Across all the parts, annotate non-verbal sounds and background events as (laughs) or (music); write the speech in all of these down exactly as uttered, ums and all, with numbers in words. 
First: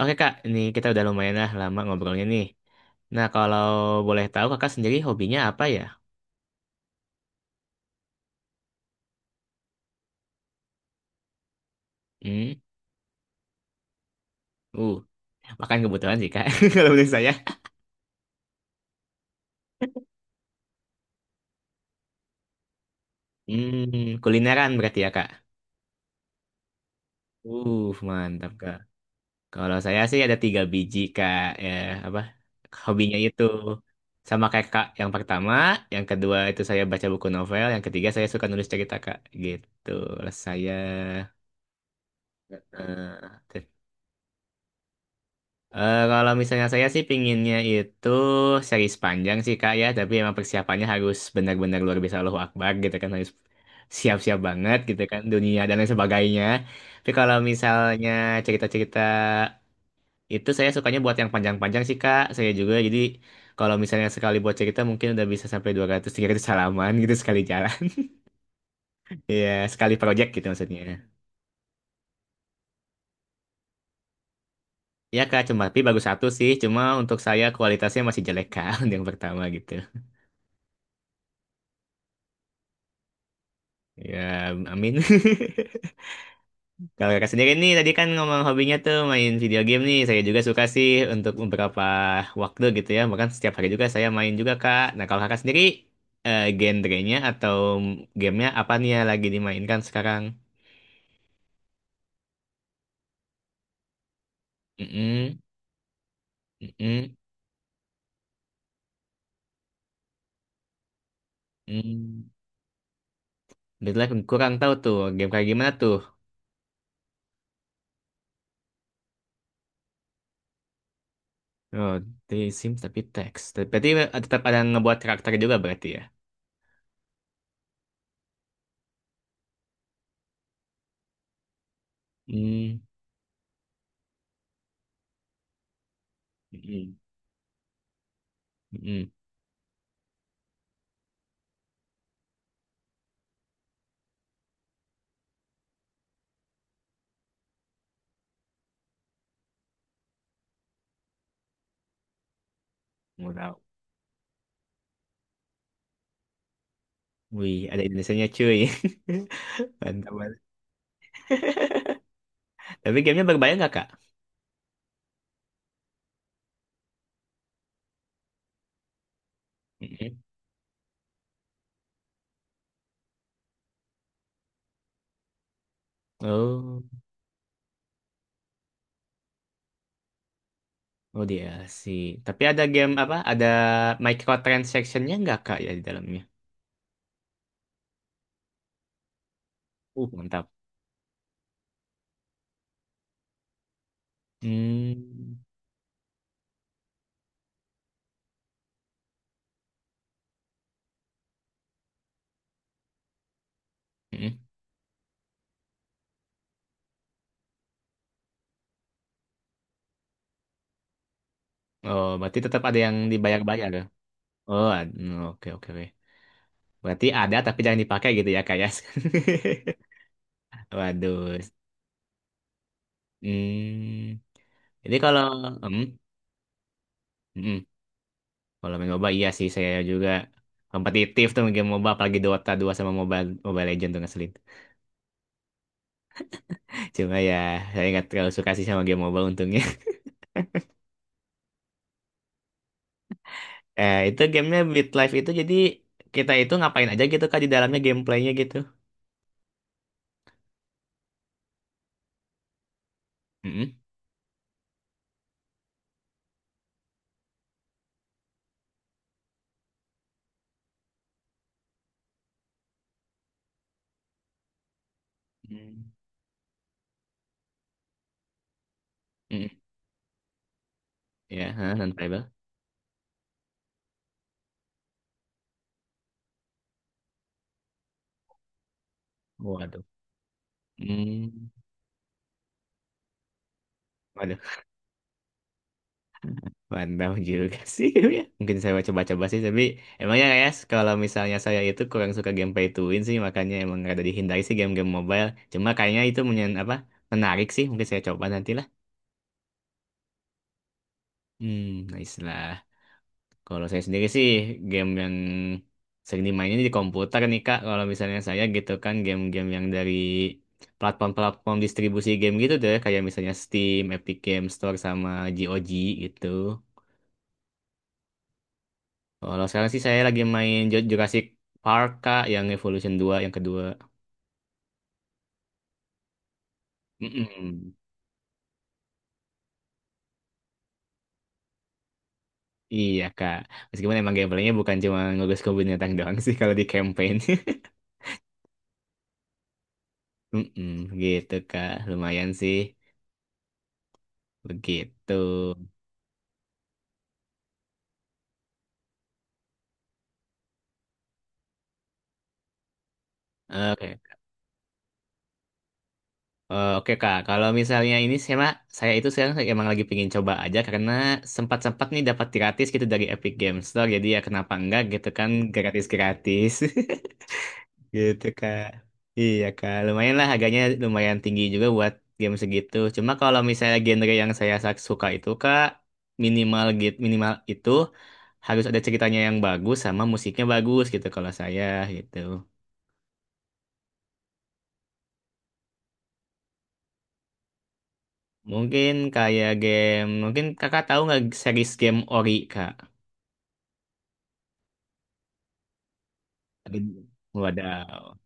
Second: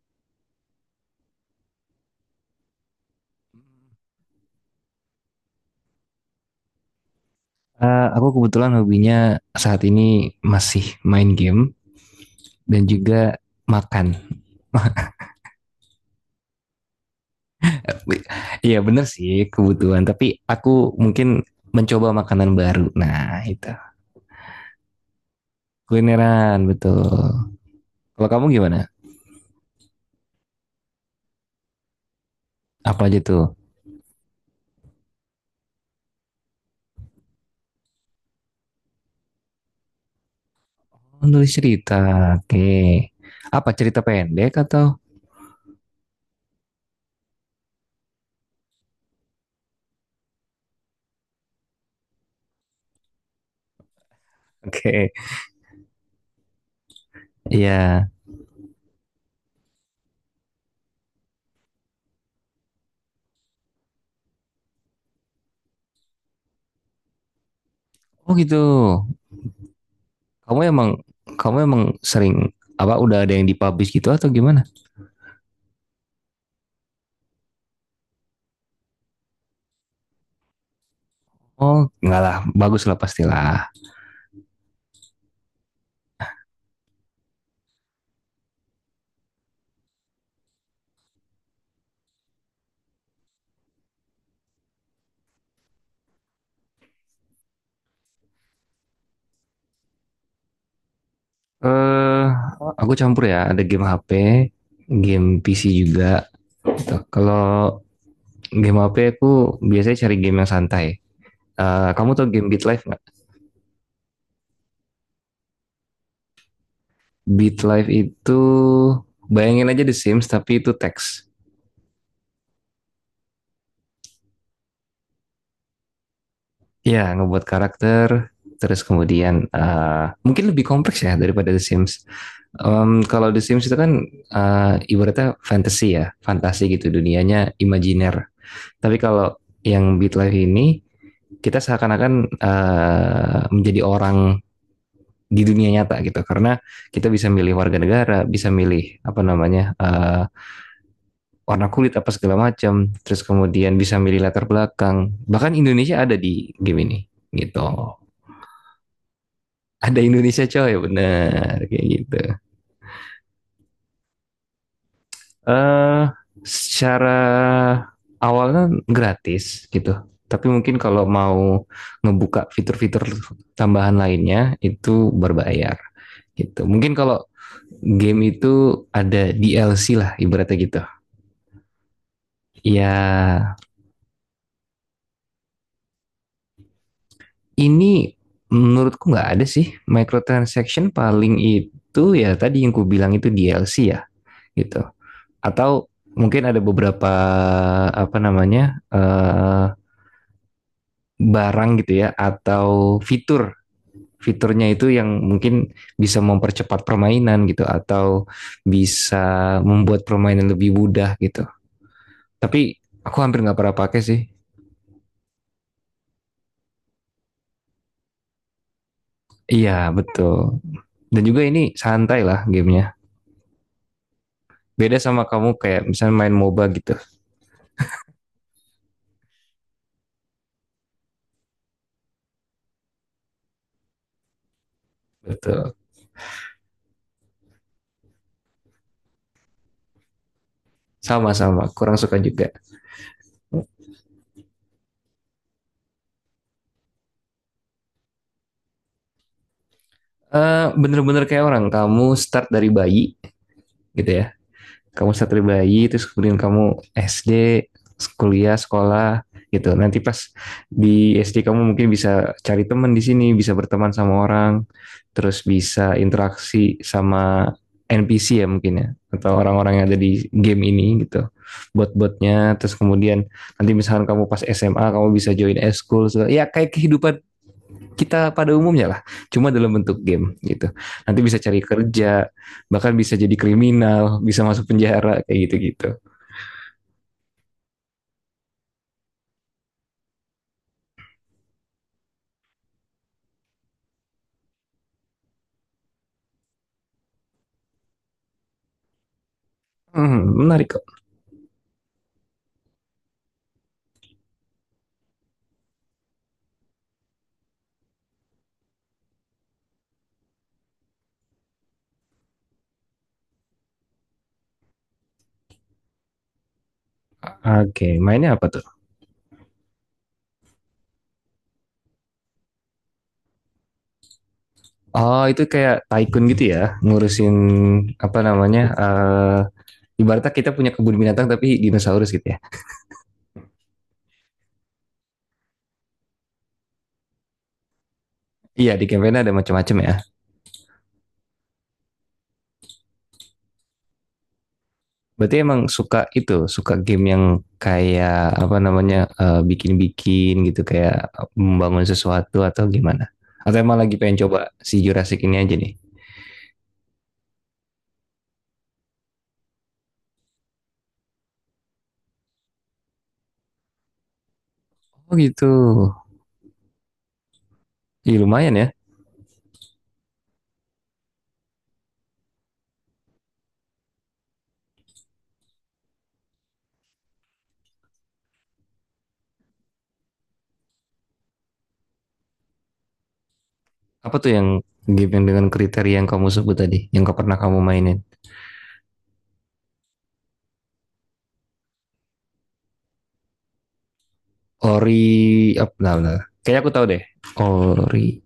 Oke kak, ini kita udah lumayan lah lama ngobrolnya nih. Nah kalau boleh tahu kakak sendiri hobinya apa ya? Eh, aku kebetulan hobinya saat ini masih main game Hmm, dan juga makan. uh, (laughs) makan kebetulan sih kak, (laughs) kalau menurut saya. Iya bener sih kebutuhan, tapi aku mungkin mencoba makanan baru. Nah itu Hmm, kulineran berarti ya kak. kulineran betul. Uh, Kalau kamu Mantap gimana? kak. Kalau saya sih ada tiga biji kak, ya apa? Apa Hobinya aja tuh? itu sama kayak kak. Yang pertama, yang kedua itu saya baca buku novel, yang ketiga saya suka nulis cerita kak. Gitu, lah saya. Menulis cerita, oke. Okay. Eh, Apa cerita pendek atau? Eh, kalau misalnya saya sih pinginnya itu seri panjang sih kak ya, tapi emang persiapannya harus benar-benar luar biasa Allahu Akbar gitu kan, harus siap-siap (laughs) banget Oke, gitu okay. kan, dunia dan lain sebagainya. Tapi kalau misalnya Iya. cerita-cerita itu saya sukanya buat yang panjang-panjang sih kak, saya juga jadi kalau misalnya sekali buat cerita mungkin udah bisa sampai dua ratus tiga ratus halaman gitu sekali jalan. (laughs) Yeah. Oh gitu. Iya, sekali project gitu Kamu maksudnya. emang kamu emang sering apa udah ada yang dipublish gitu atau gimana? Ya kak, cuma tapi bagus satu sih, cuma untuk saya kualitasnya masih jelek kak, (laughs) yang pertama gitu. Oh, enggak lah, bagus lah pastilah. Ya, amin. (laughs) Kalau kakak sendiri nih, tadi kan ngomong hobinya tuh main video game nih. Saya juga suka sih untuk beberapa waktu gitu ya. Bahkan setiap hari juga saya main juga, Kak. Nah, kalau kakak sendiri, eh, genrenya atau gamenya apa nih yang lagi dimainkan sekarang? Eh, aku campur ya. Ada game H P, game Mm-mm, P C juga. Gitu. mm-mm, Kalau game H P aku biasanya cari game yang santai. Eh, kamu mm. tau game Beat Life nggak? Dead Life kurang tahu tuh, game kayak gimana tuh? Beat Life itu bayangin aja The Sims tapi itu teks. Oh, The Sims tapi teks. Berarti tetap ada ngebuat karakter juga berarti ya? Ya, ngebuat karakter. Terus kemudian eh, mungkin lebih kompleks ya daripada The Sims. Hmm, Em, kalau The Sims itu kan eh, ibaratnya fantasy ya, fantasi gitu mm-mm, dunianya imajiner. Tapi mm-mm. kalau yang Beat Life ini kita seakan-akan eh, menjadi orang di dunia nyata gitu karena kita bisa milih warga negara, bisa milih apa namanya eh, warna kulit apa segala macam, terus Wow. kemudian bisa milih latar belakang. Bahkan Indonesia ada di game ini Wih, gitu. ada Indonesianya cuy. (laughs) Ada Mantap banget. Indonesia coy, bener kayak gitu. Tapi gamenya berbayar nggak, Kak? eh Secara awalnya gratis gitu. Mm-mm. Tapi mungkin kalau mau ngebuka fitur-fitur tambahan lainnya itu berbayar gitu. Oh, Mungkin kalau game itu ada D L C lah ibaratnya gitu. oh dia sih. Tapi ada game apa? Ada Ya microtransaction-nya nggak, Kak, ya di dalamnya? ini menurutku nggak ada sih Uh, mantap. microtransaction paling itu ya tadi yang ku bilang itu D L C ya gitu. Hmm. Atau mungkin ada beberapa apa namanya eh barang gitu ya atau fitur Mm-mm. fiturnya itu yang mungkin bisa mempercepat permainan gitu atau bisa membuat permainan lebih mudah gitu. Oh, berarti tetap ada Tapi yang aku hampir nggak dibayar-bayar, pernah ya? pakai sih. Oh, ad- mm, oke, oke, oke. Berarti ada tapi jangan dipakai gitu ya, Kak, ya? Iya betul. (laughs) Dan Waduh. juga ini santai lah gamenya. Hmm. Jadi Beda kalau... sama kamu kayak Hmm, misalnya main MOBA gitu. mm. Kalau main M O B A, iya sih. Saya juga kompetitif tuh game M O B A. Apalagi Dota dua sama Mobile, Mobile Legends tuh ngeselin. Betul. Cuma ya saya nggak terlalu suka sih sama game mobile untungnya. (laughs) Sama-sama. Kurang suka juga. Eh itu gamenya Beat Life itu jadi kita itu ngapain aja gitu kak di dalamnya gameplaynya gitu. Eh, Bener-bener kayak orang. Kamu start dari bayi Mm-mm. gitu ya. Kamu satria bayi terus kemudian kamu S D kuliah sekolah gitu nanti pas di S D kamu mungkin bisa cari teman di sini bisa berteman sama orang terus Mm, mm, bisa interaksi sama N P C ya mungkin ya mm, atau mm. orang-orang yang ada di game ini gitu Ya, ha, non-playable. bot-botnya terus kemudian nanti misalkan kamu pas S M A kamu bisa join eskul ya kayak kehidupan kita pada umumnya lah, cuma dalam Waduh. bentuk game gitu. Nanti bisa Hmm. cari kerja, bahkan bisa jadi kriminal, Waduh, bisa masuk penjara kayak gitu-gitu. mantap juga sih. (laughs) Ya. Mungkin saya coba-coba sih, tapi emangnya ya kalau misalnya saya itu kurang suka gameplay tuin sih, makanya emang ada dihindari sih game-game mobile. Cuma kayaknya itu menyen apa menarik sih, mungkin saya coba nantilah. Hmm, menarik kok. Hmm, nice lah. Kalau saya sendiri sih game yang sering dimainin di komputer nih Kak. Kalau misalnya saya gitu kan game-game yang dari platform-platform distribusi game gitu deh. Kayak misalnya Steam, Epic Game Store, sama GOG gitu. Oke, mainnya apa tuh? Kalau sekarang sih saya lagi main Ju- Jurassic Park Kak, yang Evolution dua yang kedua. Oh, itu kayak tycoon gitu ya, ngurusin Mm-mm. apa namanya? Eh ibaratnya kita punya kebun binatang tapi dinosaurus gitu ya. Iya Kak. Meskipun emang gameplaynya bukan cuma ngegas ke binatang doang sih kalau di campaign. (laughs) Iya, di campaign ada macam-macam ya. Mm-mm. Gitu Kak. Lumayan sih. Begitu. Berarti emang suka itu, suka game yang kayak apa namanya eh, bikin-bikin gitu, kayak membangun sesuatu atau gimana? Atau emang lagi Oke. pengen coba si Jurassic ini aja nih? Eh, Oke Kak, kalau misalnya ini saya saya itu sekarang emang lagi pengen coba aja karena sempat-sempat nih dapat gratis gitu dari Epic Games Store jadi ya kenapa enggak gitu Oh kan gitu. gratis-gratis (laughs) Ih, gitu lumayan Kak. ya. Iya Kak, lumayan lah harganya lumayan tinggi juga buat game segitu. Cuma kalau misalnya genre yang saya sa- suka itu Kak minimal gitu minimal itu harus ada ceritanya yang bagus sama musiknya bagus gitu kalau saya gitu. Apa tuh yang game yang dengan kriteria yang kamu sebut tadi, yang gak pernah kamu mainin? Mungkin kayak game, mungkin kakak tahu nggak series game Ori, Kak? Ori, apa? Nah, nah. Kayaknya aku tahu deh. Ori. Wadaw.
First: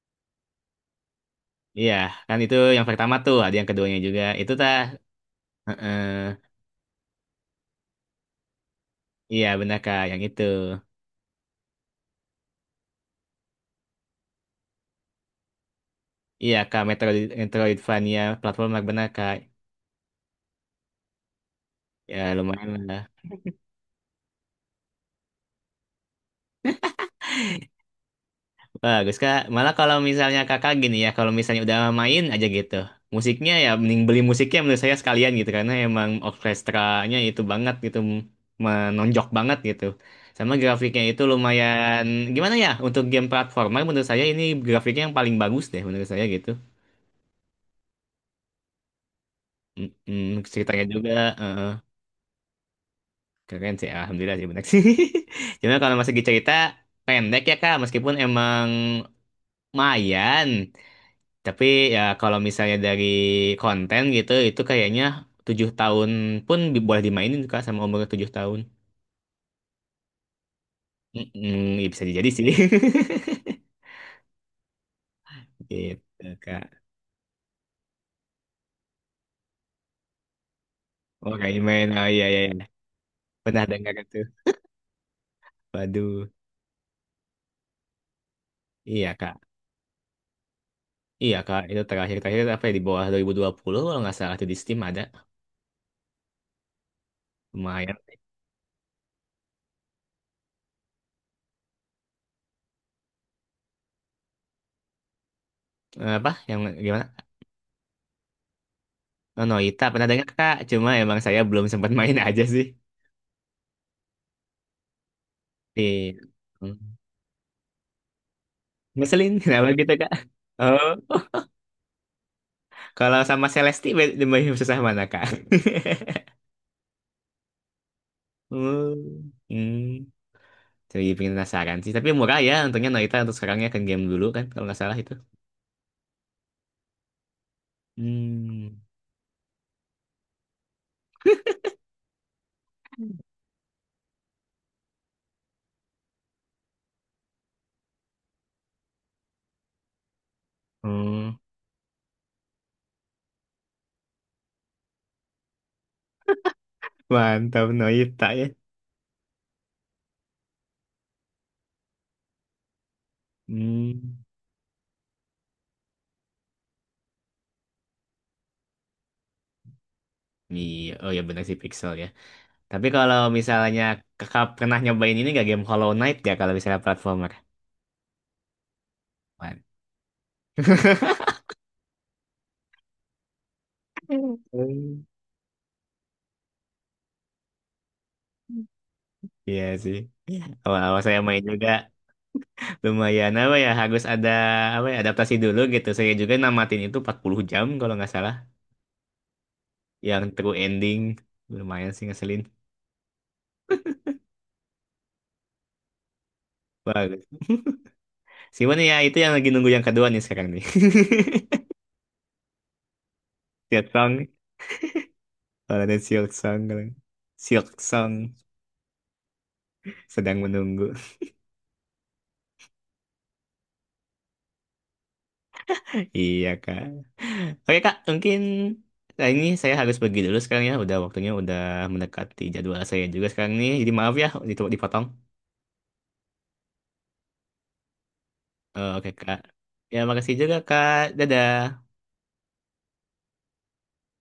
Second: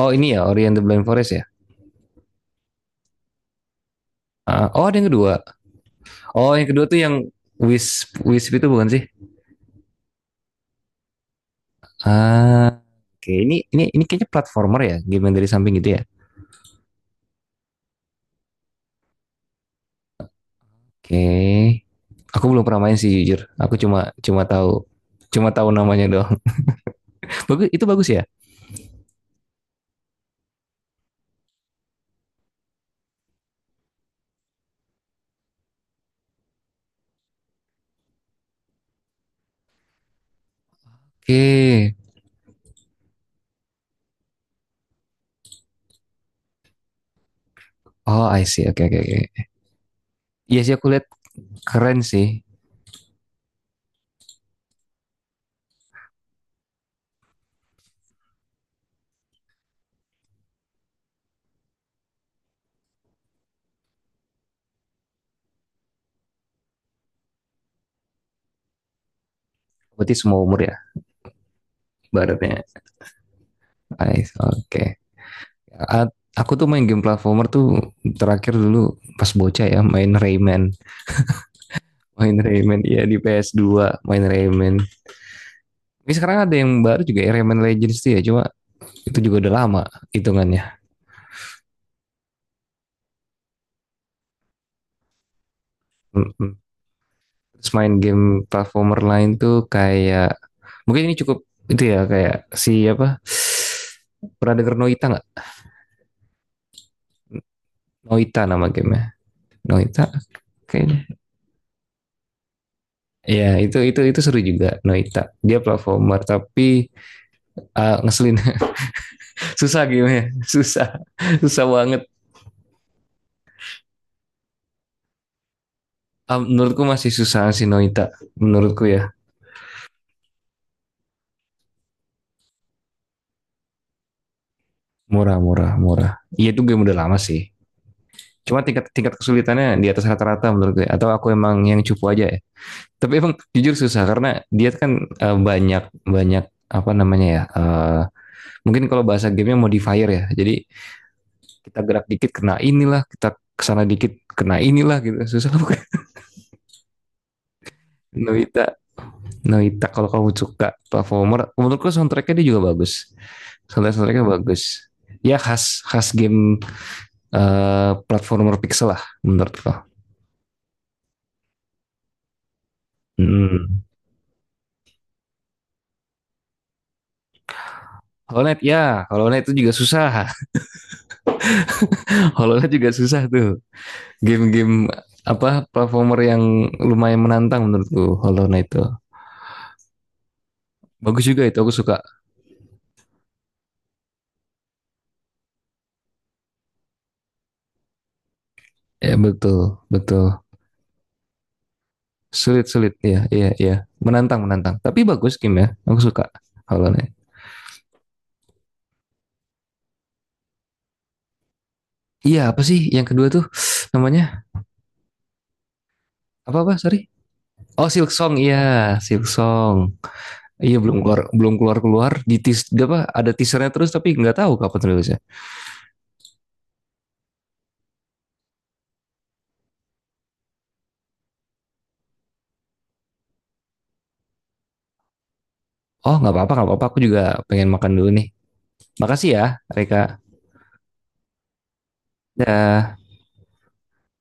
Oh ini ya, Ori and the Blind Forest ya. Iya, kan itu yang pertama tuh, ada yang keduanya juga. Itu Ah, tah. oh ada yang kedua. Heeh. Oh yang kedua tuh yang Wisp, Wisp itu bukan sih? Iya, benar Kak, yang itu. Ah, oke. Ini ini ini kayaknya platformer ya, game yang dari samping gitu ya. Iya Kak, Metroid, Metroidvania platformer benar Kak. Oke. Ya, Aku belum pernah lumayan main lah. sih jujur. Aku cuma cuma tahu cuma tahu namanya doang. (laughs) Bagus, itu bagus ya? Bagus kak. Malah kalau misalnya kakak gini ya, kalau misalnya udah main aja gitu, musiknya ya mending beli musiknya menurut saya sekalian gitu karena emang orkestranya itu banget gitu menonjok banget gitu. Sama grafiknya itu Oke. lumayan gimana ya, untuk game platformer menurut saya ini grafiknya yang paling bagus deh menurut saya gitu. Oh, I see. Oke, oke, oke. Mm-mm, Iya sih ceritanya aku lihat juga eh, eh, keren sih. keren sih, alhamdulillah sih benar sih. (laughs) Cuma kalau masih cerita pendek ya kak, meskipun emang lumayan. Tapi ya kalau misalnya dari konten gitu, itu kayaknya tujuh tahun pun di- boleh dimainin Kak sama umur tujuh tahun. Berarti semua umur ya, Mm-mm, ya bisa jadi sih. baratnya. (laughs) I see. Oke. Gitu A- Aku tuh Kak. main game platformer tuh terakhir dulu pas bocah ya, main Rayman. Oh main, oh iya Main iya. Iya. Rayman, iya di ps Pernah dua. dengar itu. Main Rayman. Tapi Waduh. sekarang ada yang baru juga ya, Rayman Legends tuh ya, cuma Iya itu juga Kak. udah lama hitungannya. Iya Kak, itu terakhir-terakhir apa ya di bawah dua dua ribu dua puluh kalau nggak salah itu di Steam ada. mm Terus main Lumayan. game platformer lain tuh kayak mungkin ini cukup itu ya kayak si apa pernah denger Noita nggak? Eh, Apa? Yang gimana? Noita nama gamenya. Oh, Noita Noita pernah dengar Kak, cuma kayaknya. emang saya belum sempat main (laughs) aja sih. Ya itu itu itu seru juga Noita. Dia Iya. platformer tapi Hmm. ah, ngeselin. Ngeselin, (laughs) (laughs) kenapa Susah gitu Kak? gamenya susah, Oh. (laughs) susah banget. Kalau sama Celesti be- lebih susah mana, Kak? (laughs) Ah, menurutku masih susah si Noita. Menurutku ya Hmm. Hmm. Jadi pengen penasaran sih. Tapi murah ya untungnya Noita untuk sekarangnya kan game dulu kan kalau nggak salah itu. murah murah murah. Iya itu game udah lama sih. Cuma Hmm. tingkat tingkat kesulitannya di atas rata-rata menurut gue. Atau aku emang yang cupu aja ya? Tapi emang jujur susah karena dia kan eh, banyak banyak apa namanya ya? Eh, mungkin kalau bahasa gamenya modifier ya. Jadi Hmm. kita gerak dikit kena inilah, kita kesana dikit kena inilah gitu. (laughs) Susah bukan? Mantap Noita ya. Noita, Noita kalau kamu suka performer, menurutku soundtracknya dia juga bagus. Soundtrack Hmm. Soundtracknya bagus. Ya khas khas game eh, platformer pixel lah menurutku. Iya, oh ya benar sih Pixel ya. Tapi kalau misalnya Hmm. kakak pernah nyobain ini gak game Hollow Knight ya kalau misalnya platformer? Hollow Knight ya, Hollow Knight itu juga Mantap. susah. (laughs) Hollow Knight juga susah tuh. Game-game apa platformer yang lumayan menantang menurutku Hollow Knight itu. Iya sih. Iya, awal-awal saya Bagus main juga itu juga. aku suka. Lumayan apa ya, harus ada apa ya adaptasi dulu gitu. Saya juga namatin itu empat puluh jam kalau nggak salah Ya betul, yang betul. true ending. Lumayan sih ngeselin. Sulit-sulit ya, iya iya. Iya. Menantang menantang. Tapi bagus game ya. Aku suka Hollow Knight. Bagus. Cuman ya itu yang lagi nunggu yang kedua nih sekarang nih. Iya, apa sih yang kedua tuh (laughs) Silk namanya? Song. Kalau ada Silk Song Apa-apa? kalau Sorry. Silk Oh, Silk Song Song. Iya, Silk Song. sedang Iya menunggu. belum (laughs) keluar belum keluar keluar di teas, apa ada teasernya terus tapi nggak tahu kapan rilisnya. Iya Kak. Oke Kak, mungkin nah ini saya harus pergi dulu sekarang ya. Udah waktunya udah mendekati jadwal saya juga sekarang nih. Jadi maaf ya ditu- dipotong. Oh nggak apa-apa nggak apa-apa aku juga pengen makan dulu nih. Eh, Oke Makasih Kak. ya Ya Reka. makasih juga Kak. Dadah. Dah.